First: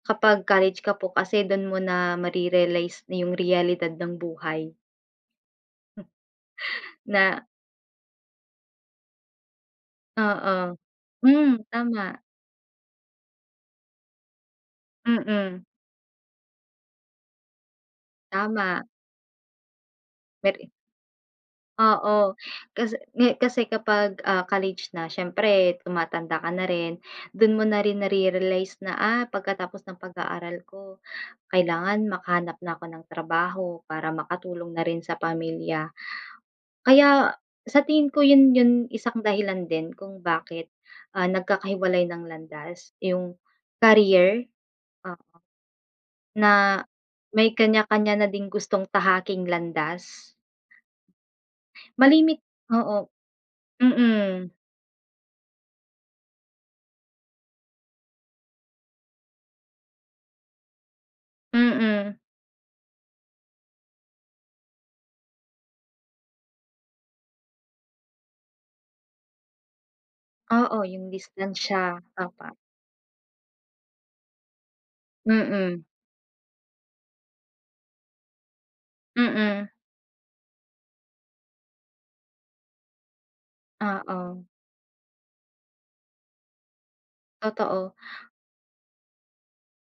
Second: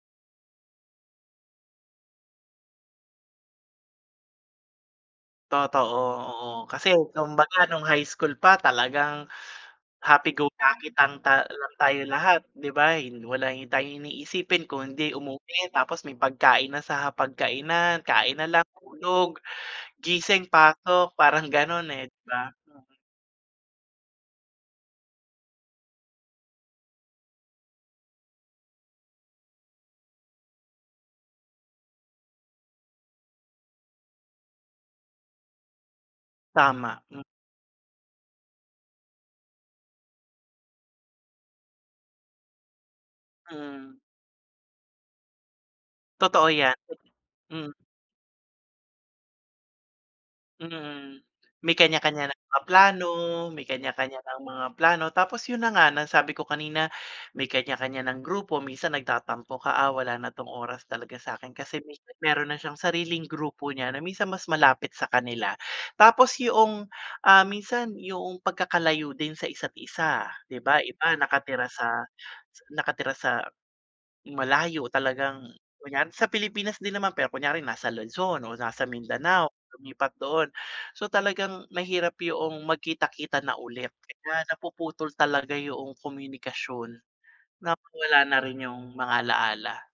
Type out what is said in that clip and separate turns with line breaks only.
Kapag college ka po kasi dun mo na mare-realize na yung realidad ng buhay.
Totoo, oo, kasi
Na
kumbaga nung high school pa talagang happy go
Oo,
lucky lang ta
hmm
lang tayo
tama.
lahat, 'di ba. Hin wala hi tayong iniisipin kung hindi
Mm.
umuwi tapos may pagkain na sa hapagkainan, kain na lang
Tama.
tulog, gising,
Peri
pasok parang ganun eh, 'di
Oo,
ba. M
kasi ngi kasi kapag, ah, college na siyempre tumatanda ka na rin, dun mo na rin nare-realize na ah, pagkatapos ng pag-aaral ko kailangan makahanap na ako ng trabaho para makatulong na rin sa pamilya.
Tama, m
Kaya sa tingin ko yun yung isang dahilan din kung bakit, ah, nagkakahiwalay ng landas yung
Mm.
career. O
Totoo yan,
Na, may
mm.
kanya-kanya na ding gustong tahaking landas.
Mm, may kanya-kanya
Malimit
ng mga
oo,
plano, may kanya-kanya ng
mm.
mga plano tapos yun na nga nasabi ko kanina, may kanya-kanya ng grupo. Minsan nagtatampo ka, ah, wala na 'tong oras talaga sa'kin. Kasi
Mm.
meron na siyang sariling grupo niya na minsan mas malapit sa kanila. Tapos yoong, ah, minsan yung pagkakalayo din sa isa't isa 'di ba.
Oo,
Yung
yung
iba nakatira
distansya,
sa
opo.
nakatira sa malayo, talagang
Mm.
kunwari sa Pilipinas din naman pero kunyari nasa Luzon o nasa Mindanao,
Mm.
lumipat doon. So talagang mahirap yoong magkita-kita na ulit kaya
Oo.
napuputol talaga yoong komunikasyon,
Totoo.
nawawala na rin yung mga alaala.